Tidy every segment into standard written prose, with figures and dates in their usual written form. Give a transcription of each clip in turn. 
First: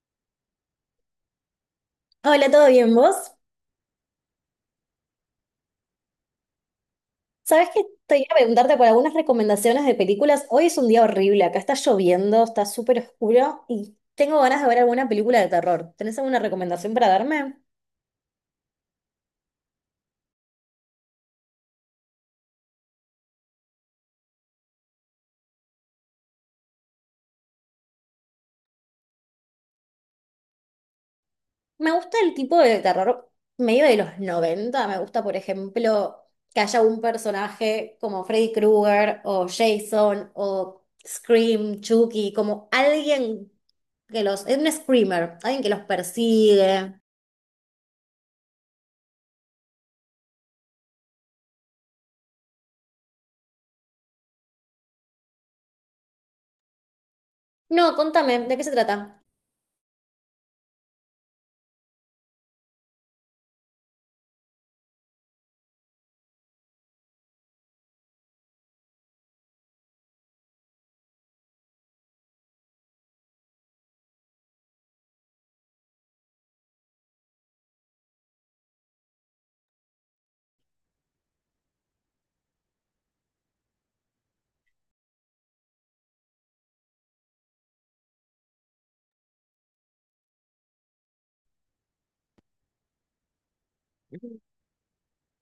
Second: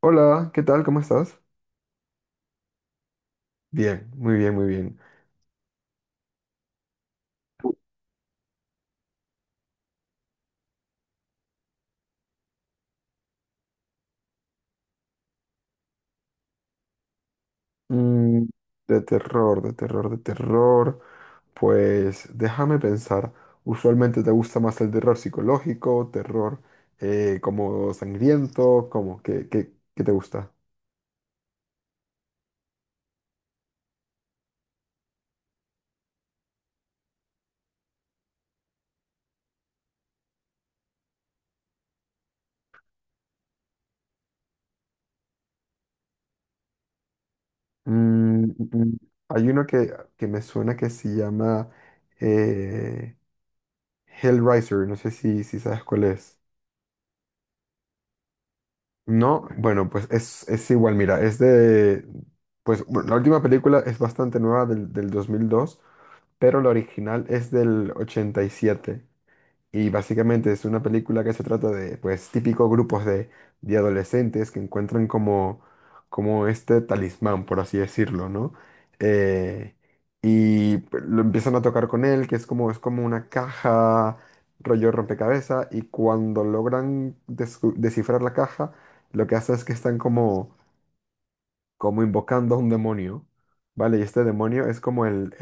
Hola, ¿qué tal? ¿Cómo estás? Hola, ¿todo bien vos? Bien, muy bien, muy bien. ¿Sabés que te iba a preguntarte por algunas recomendaciones de películas? Hoy es un día horrible, acá está lloviendo, está súper oscuro y tengo ganas de ver alguna película de terror. ¿Tenés alguna recomendación para darme? Mm, de terror, de terror, de terror. Pues déjame pensar. Usualmente te gusta más el terror psicológico, terror como sangriento, como ¿qué te gusta? Me gusta el tipo de terror medio de los 90. Me gusta, por ejemplo, que haya un personaje como Freddy Krueger o Jason o Scream, Chucky, como alguien Es un screamer, alguien que los persigue. Mm, mm, mm. Hay uno que me suena que se llama eh, Hellraiser. No sé si sabes cuál es. No, contame, ¿de qué se trata? No, bueno, pues es igual, mira, pues bueno, la última película es bastante nueva del 2002, pero la original es del 87. Y básicamente es una película que se trata de, pues, típicos grupos de adolescentes que encuentran como este talismán, por así decirlo, ¿no? Eh, y pues, lo empiezan a tocar con él, que es como una caja, rollo rompecabezas, y cuando logran descifrar la caja, lo que hace es que están como, como invocando a un demonio, ¿vale? Y este demonio es como el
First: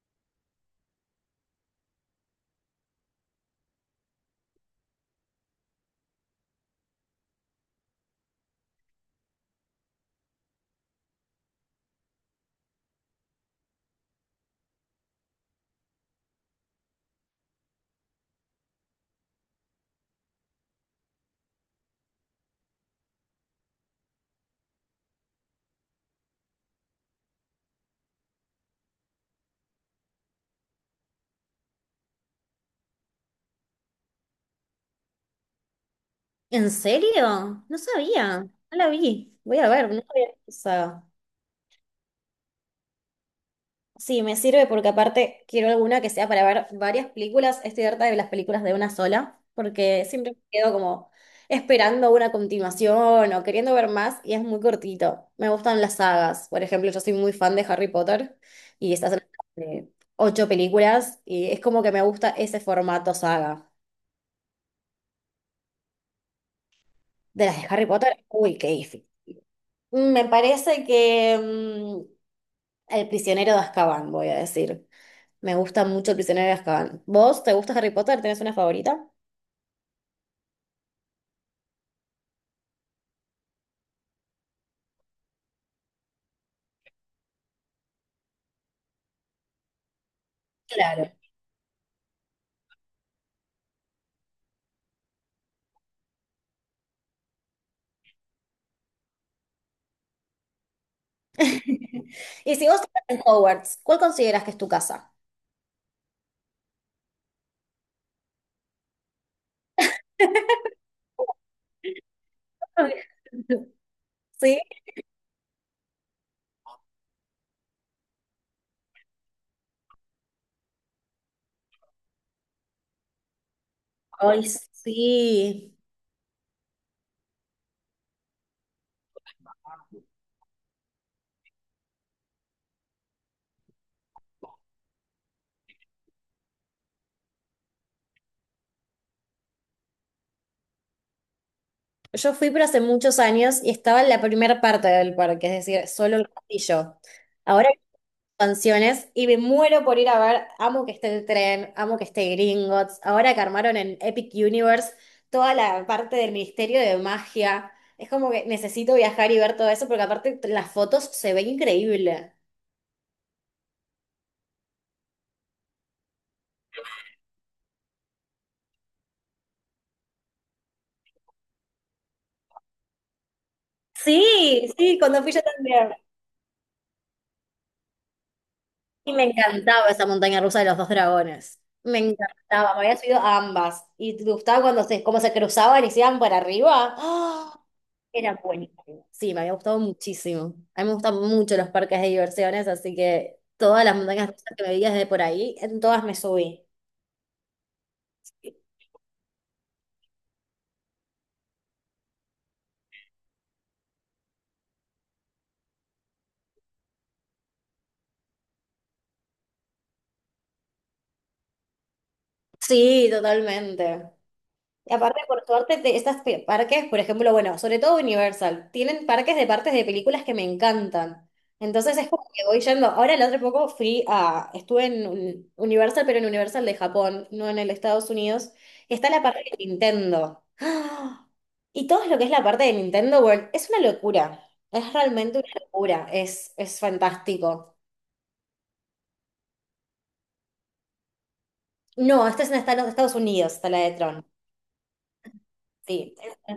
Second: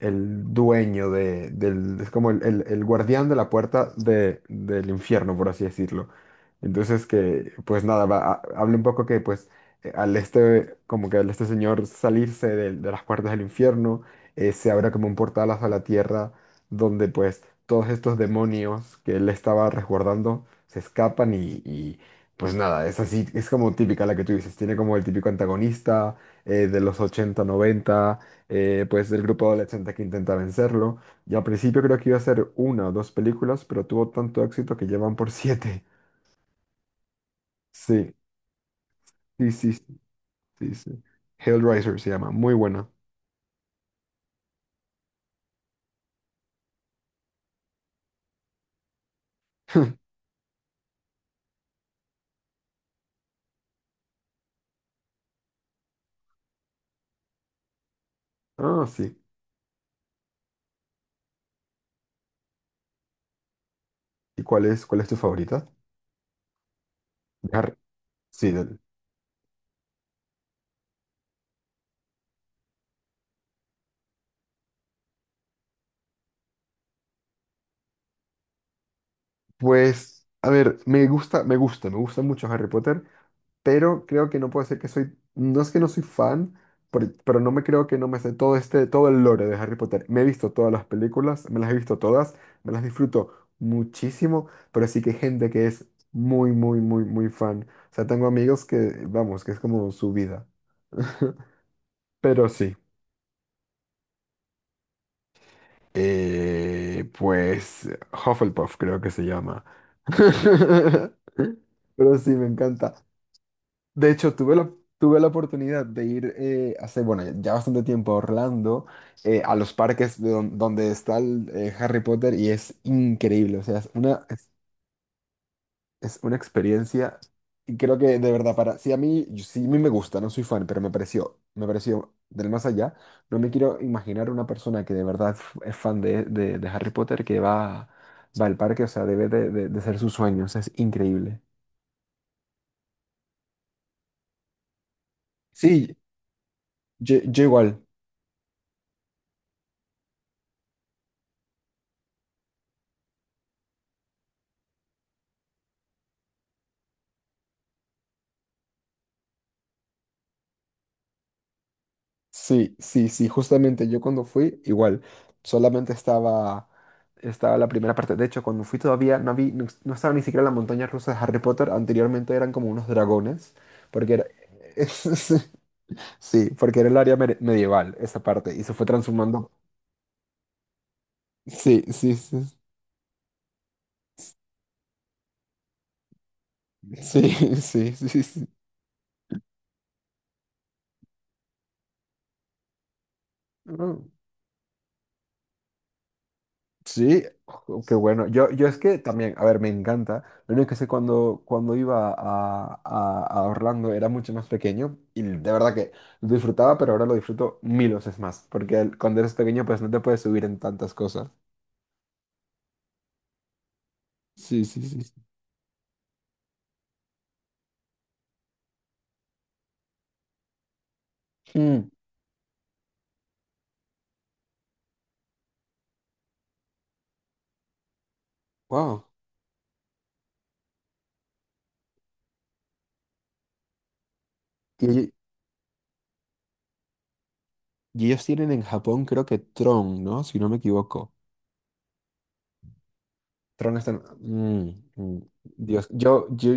el dueño del, es como el guardián de la puerta del infierno, por así decirlo. Entonces que, pues nada, habla un poco que pues al este, como que al este señor salirse de las puertas del infierno, se abre como un portal hacia la tierra, donde pues todos estos demonios que él estaba resguardando se escapan y pues nada, es así, es como típica la que tú dices, tiene como el típico antagonista de los 80 noventa, pues del grupo adolescente que intenta vencerlo. Y al principio creo que iba a ser una o dos películas, pero tuvo tanto éxito que llevan por siete. ¿En serio? No Sí, sabía, no la vi. sí, Voy a sí, sí, ver, no sabía que sí, sí. Hellraiser se llama, muy buena. sí, me sirve porque aparte quiero alguna que sea para ver varias películas. Estoy harta de las películas de una sola, porque siempre me quedo como esperando una continuación o queriendo ver más y es muy cortito. Me gustan las sagas. Por ejemplo, yo soy muy fan de Harry Potter Ah, y estas sí. son de ocho películas y es como que me gusta ese formato saga. ¿Y cuál es tu favorita? De De las de Harry. Harry Potter, Sí, uy, qué difícil. Mm. Me parece que El prisionero de Azkaban, voy a decir. Me gusta mucho el prisionero de Azkaban. ¿Vos te gusta Harry Potter? ¿Tenés una favorita? pues, a ver, me gusta mucho Harry Potter, pero creo que no puede ser que soy, no es que no soy fan, pero no me creo que no me sé todo el lore de Harry Potter. Me he visto todas las Claro. películas, me las he visto todas, me las disfruto muchísimo, pero sí que hay gente que es muy, muy, muy, muy fan. O sea, tengo amigos que, vamos, que es como su vida. Pero Y si vos sí, estás en Hogwarts, ¿cuál consideras que es tu casa? Pues Hufflepuff creo que se llama. Pero sí, me encanta. Ay. De hecho, Sí. Tuve la oportunidad de ir hace, bueno, ya bastante tiempo a Orlando, a los parques de donde está el, Harry Potter y es increíble, o sea, Ay, sí. es una experiencia y creo que de verdad, para, si a mí, sí a mí me gusta, no soy fan, pero me pareció del más allá. No me quiero imaginar una persona que de verdad es fan de Harry Potter que va, va al parque, o sea, debe de ser su sueño, o sea, es increíble. Yo fui, pero hace muchos años y estaba en la primera parte del parque, es decir, Sí, solo el castillo. yo Ahora igual. canciones y me muero por ir a ver, amo que esté el tren, amo que esté Gringotts, ahora que armaron en Epic Universe toda la parte del Ministerio de Magia, es como que necesito viajar y ver todo eso porque aparte las fotos se ven increíble. Sí, sí, sí, justamente yo cuando fui, igual, solamente estaba, estaba la primera parte. De hecho, cuando fui todavía no vi, no, no estaba ni siquiera la montaña rusa de Harry Potter, anteriormente eran como unos dragones, porque era, Sí, sí, cuando fui yo también. sí, porque era el área medieval, esa parte, y se fue Y me transformando. encantaba esa montaña rusa de los dos dragones. Sí, Me sí, sí, encantaba, me había subido a ambas. Y te gustaba cuando cómo se cruzaban y se iban para arriba. sí, ¡Ah! sí, sí, Era sí, buenísimo. Sí, me había gustado muchísimo. A mí me gustan mucho los parques de diversiones, así que sí. todas las montañas rusas que me vi desde por ahí, en todas me subí. Sí, jo, qué bueno. Yo es que también, a ver, me encanta. Lo único que sé cuando iba a Orlando era mucho más pequeño y de verdad que lo disfrutaba, pero ahora lo disfruto 1000 veces más, porque cuando eres pequeño pues no te puedes subir en tantas cosas. Sí, totalmente. Sí, sí, Y sí, sí. aparte, por suerte, de estas parques, por ejemplo, bueno, sobre todo Universal, tienen parques de partes de películas que me encantan. Mm. Entonces es como que voy yendo. Ahora el otro poco fui a, estuve en Universal, pero en Universal de Japón, no en el Estados Unidos. Y Wow. está la parte de Nintendo. ¡Ah! Y todo lo que es la parte de Nintendo World es una locura. Y, Es ell- realmente una locura. Es fantástico. y ellos tienen en Japón creo que Tron, ¿no? Si no me equivoco. No, esta es en Estados Unidos, está Tron la está... de Tron. Mm. Dios, Sí. yo, yo,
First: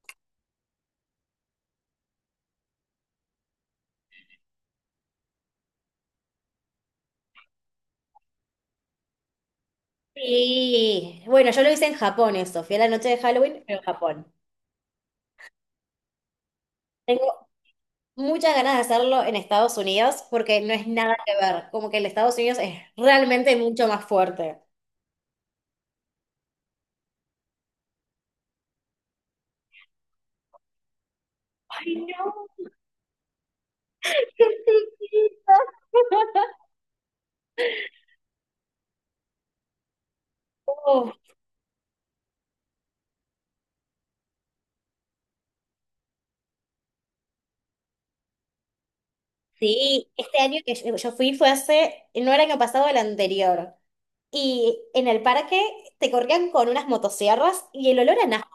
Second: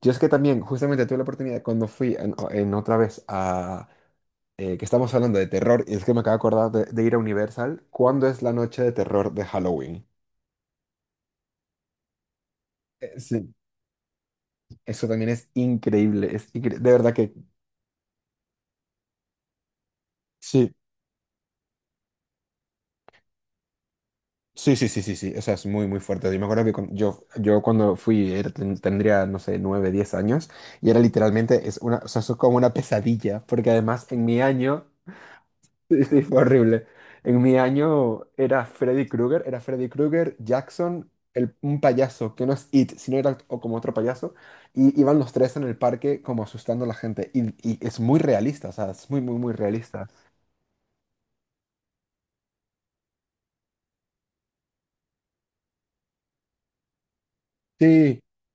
yo es que también justamente tuve la oportunidad cuando fui en otra vez, que estamos hablando de terror, y es que me acabo de acordar de ir a Universal. ¿Cuándo es la noche de terror de Halloween? Sí, bueno, yo lo hice en Japón eso, fui a la noche de Sí, Halloween, pero en Japón. eso también es increíble, de verdad que Tengo muchas ganas de hacerlo en Estados Unidos porque sí, no es nada que ver, como que el Estados Unidos es realmente mucho más fuerte. sí, sí, sí, sí, sí, o sea, es muy, muy fuerte. Yo me acuerdo yo, yo cuando fui tendría, no sé, 9 10 años, y era literalmente, es Ay, una, o sea, no, eso es como una pesadilla, porque además en mi qué año... chiquita. Sí, sí, fue horrible. En mi año era Freddy Krueger, Jackson, Oh, el, un payaso, que no es It, sino era o como otro payaso, y iban los tres en el parque como asustando a la gente. Y es muy realista, o sea, es muy, muy, muy realista. sí, este año que yo fui fue hace, no era el año pasado, el anterior. Y en el parque te corrían con unas motosierras y el olor Sí, a nafta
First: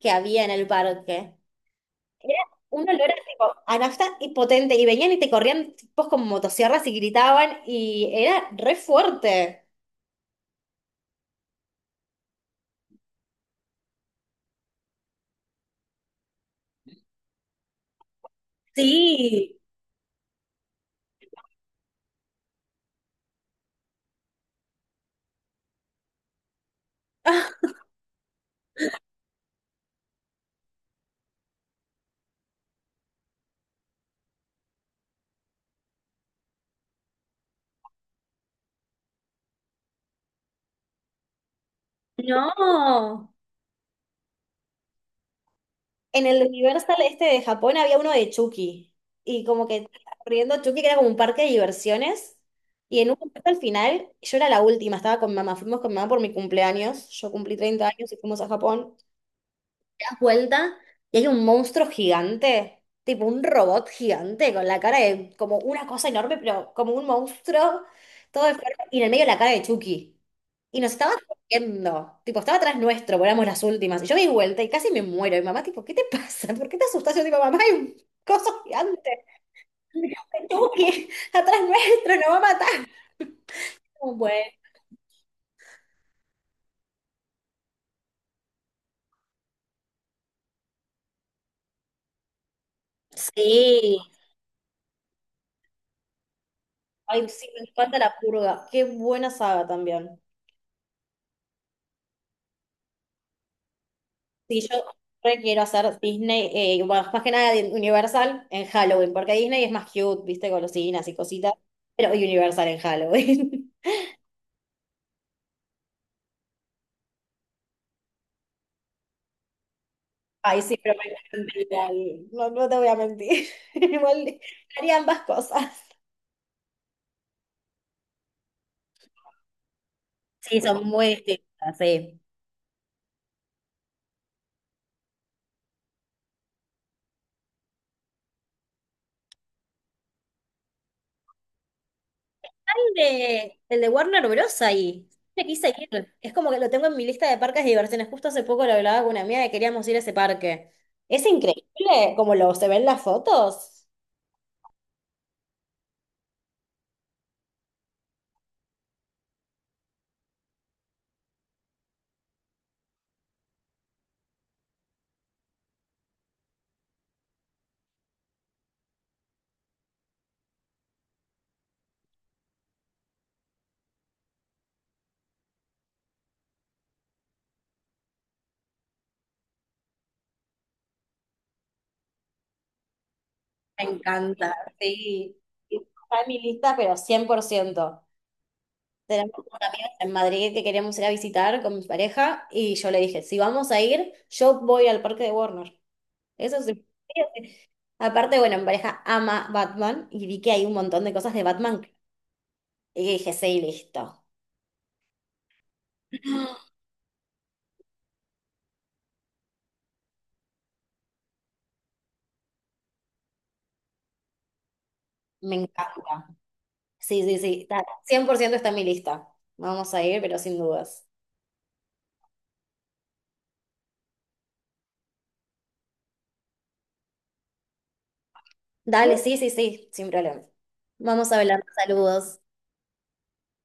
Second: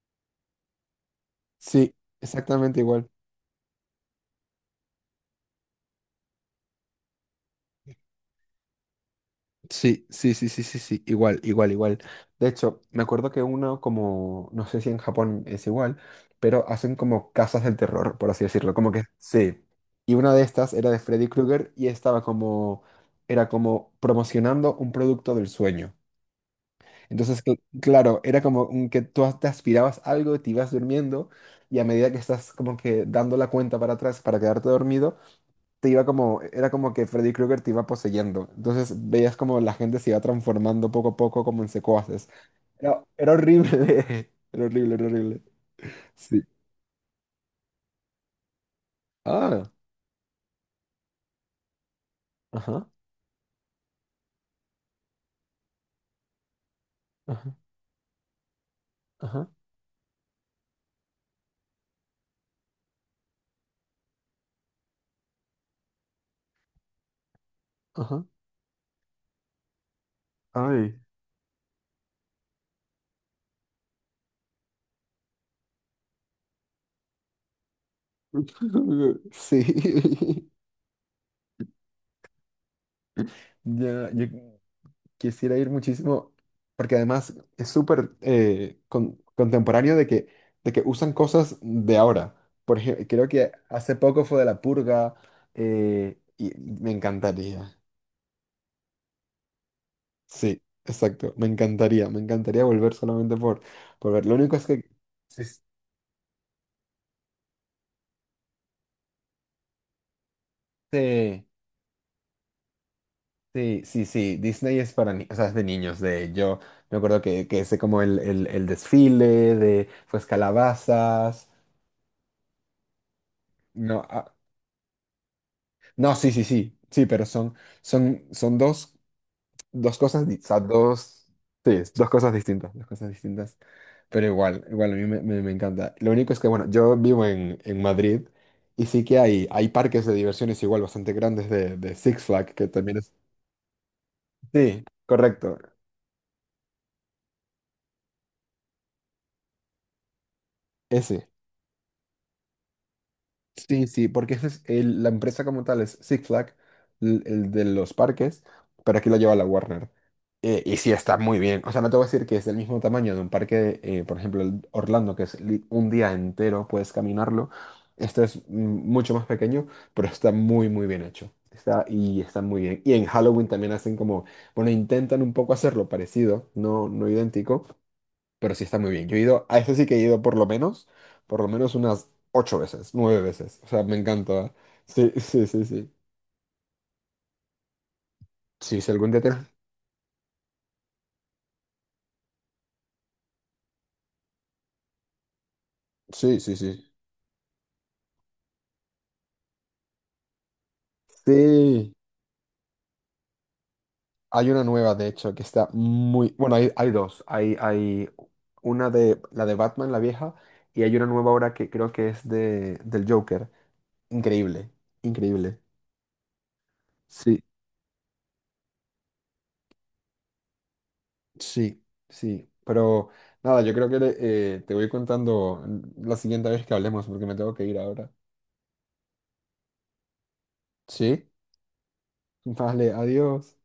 que había en el parque. sí, Era exactamente un igual. olor a, tipo, a nafta y potente, y venían y te corrían tipos con motosierras y gritaban, y era re fuerte. Sí, sí, sí, sí, sí, sí, igual, igual, igual. De hecho, me acuerdo que uno como, no sé si en Japón es igual, pero hacen como casas del terror, por así decirlo, como que Sí. sí. Y una de estas era de Freddy Krueger y era como promocionando un producto del sueño. Entonces, Ah, claro, era como un que tú te aspirabas algo, te ibas durmiendo y a medida que estás como que dando la cuenta para atrás para quedarte dormido, era como que Freddy Krueger te iba poseyendo. Entonces veías como la gente se iba transformando poco a poco como en secuaces. No. Era horrible. Era horrible, era horrible. En Sí. el Universal este de Japón había uno de Chucky, y como Ah, que estaba corriendo Chucky, que era como un parque de diversiones, ajá, y en un momento al final, yo era la última, estaba con mamá, fuimos con mamá por mi cumpleaños, yo ajá, cumplí 30 años y fuimos a Japón, ajá, vuelta y hay un monstruo gigante, tipo un robot gigante con la cara de como una cosa enorme, pero como un monstruo, ajá. todo enfermo, y en el medio la cara de Chucky. Y nos Ay. estaba corriendo, tipo, estaba atrás nuestro, porque éramos las últimas. Y yo me di vuelta y casi me muero. Y mi mamá, tipo, ¿qué te pasa? ¿Por qué te asustas? Yo, tipo, mamá, hay un coso gigante. Sí. Chucky, atrás nuestro, nos va a matar. Ya, Como, yo, bueno. quisiera ir muchísimo, porque además es súper contemporáneo de que usan cosas de ahora. Por ejemplo, creo que hace Sí. poco fue de La Purga, y me Ay, sí, me encantaría. encanta la purga. Qué buena saga también. Sí, exacto, me encantaría volver solamente por ver. Lo único es Sí, que... yo re Sí, quiero hacer Disney, bueno, más que nada de Universal en Halloween, porque Disney es más cute, viste, golosinas y sí, cositas, pero Universal en Halloween. sí, sí, sí, Disney es para o sea, es de niños. De yo me acuerdo que hice como el desfile de pues Ay, sí, pero me calabazas. encanta. No, no te voy a mentir. No, ah. Igual haría ambas cosas. No, sí, sí, sí, sí, pero son, son dos, o sea, Sí, son muy dos, sí, distintas, es sí. Dos cosas distintas, pero igual, igual a me encanta. Lo único es que, bueno, yo vivo en Madrid y sí que hay parques de diversiones igual bastante grandes de Six Flags, que también es... El de Warner Bros. Sí, Ahí. Me correcto, quise ir. Es como que lo tengo en mi lista de parques de diversiones. Justo hace poco lo hablaba con una amiga que queríamos ir a ese parque. Es ese. increíble como lo se ven las Sí, fotos. sí, porque esa es la empresa como tal es Six Flag, de los parques, pero aquí la lleva la Warner. Y sí, está muy bien. O sea, no te voy a decir que es del mismo tamaño de un parque, por ejemplo, el Orlando, que es un día entero, puedes caminarlo. Este es mucho más pequeño, pero está muy, muy bien hecho. Está, y está muy bien. Y en Halloween también hacen como, bueno, intentan un poco hacerlo parecido, no, no idéntico, pero sí está muy bien. Yo he ido, a ese sí que he ido por lo menos unas ocho veces, nueve veces. O sea, Me me encanta. encanta, Sí, sí. sí, sí, sí. Está en mi lista, pero 100%. Sí, si algún día Tenemos tienes... unos amigos en Madrid que queríamos ir a visitar con mi pareja y yo le dije, si vamos a ir, yo voy al parque de Warner. Sí, sí, Eso sí. sí. Aparte, bueno, mi pareja ama Batman y vi que hay un montón de cosas de Batman. Sí. Y dije, sí, listo. Hay una nueva, de hecho, que está muy... Bueno, hay, hay dos. Hay una de la de Batman, la vieja, y hay una nueva ahora que creo que es del Joker. Increíble, Me increíble. encanta. Sí, sí, Sí, sí. 100% está en mi lista. Vamos a ir, pero sin dudas. sí, sí. Pero nada, yo creo que te voy contando la siguiente vez que hablemos, porque me tengo que ir ahora. Dale, sí, sí, sí, sin problema. Sí, Vamos a hablar. Saludos. vale, adiós.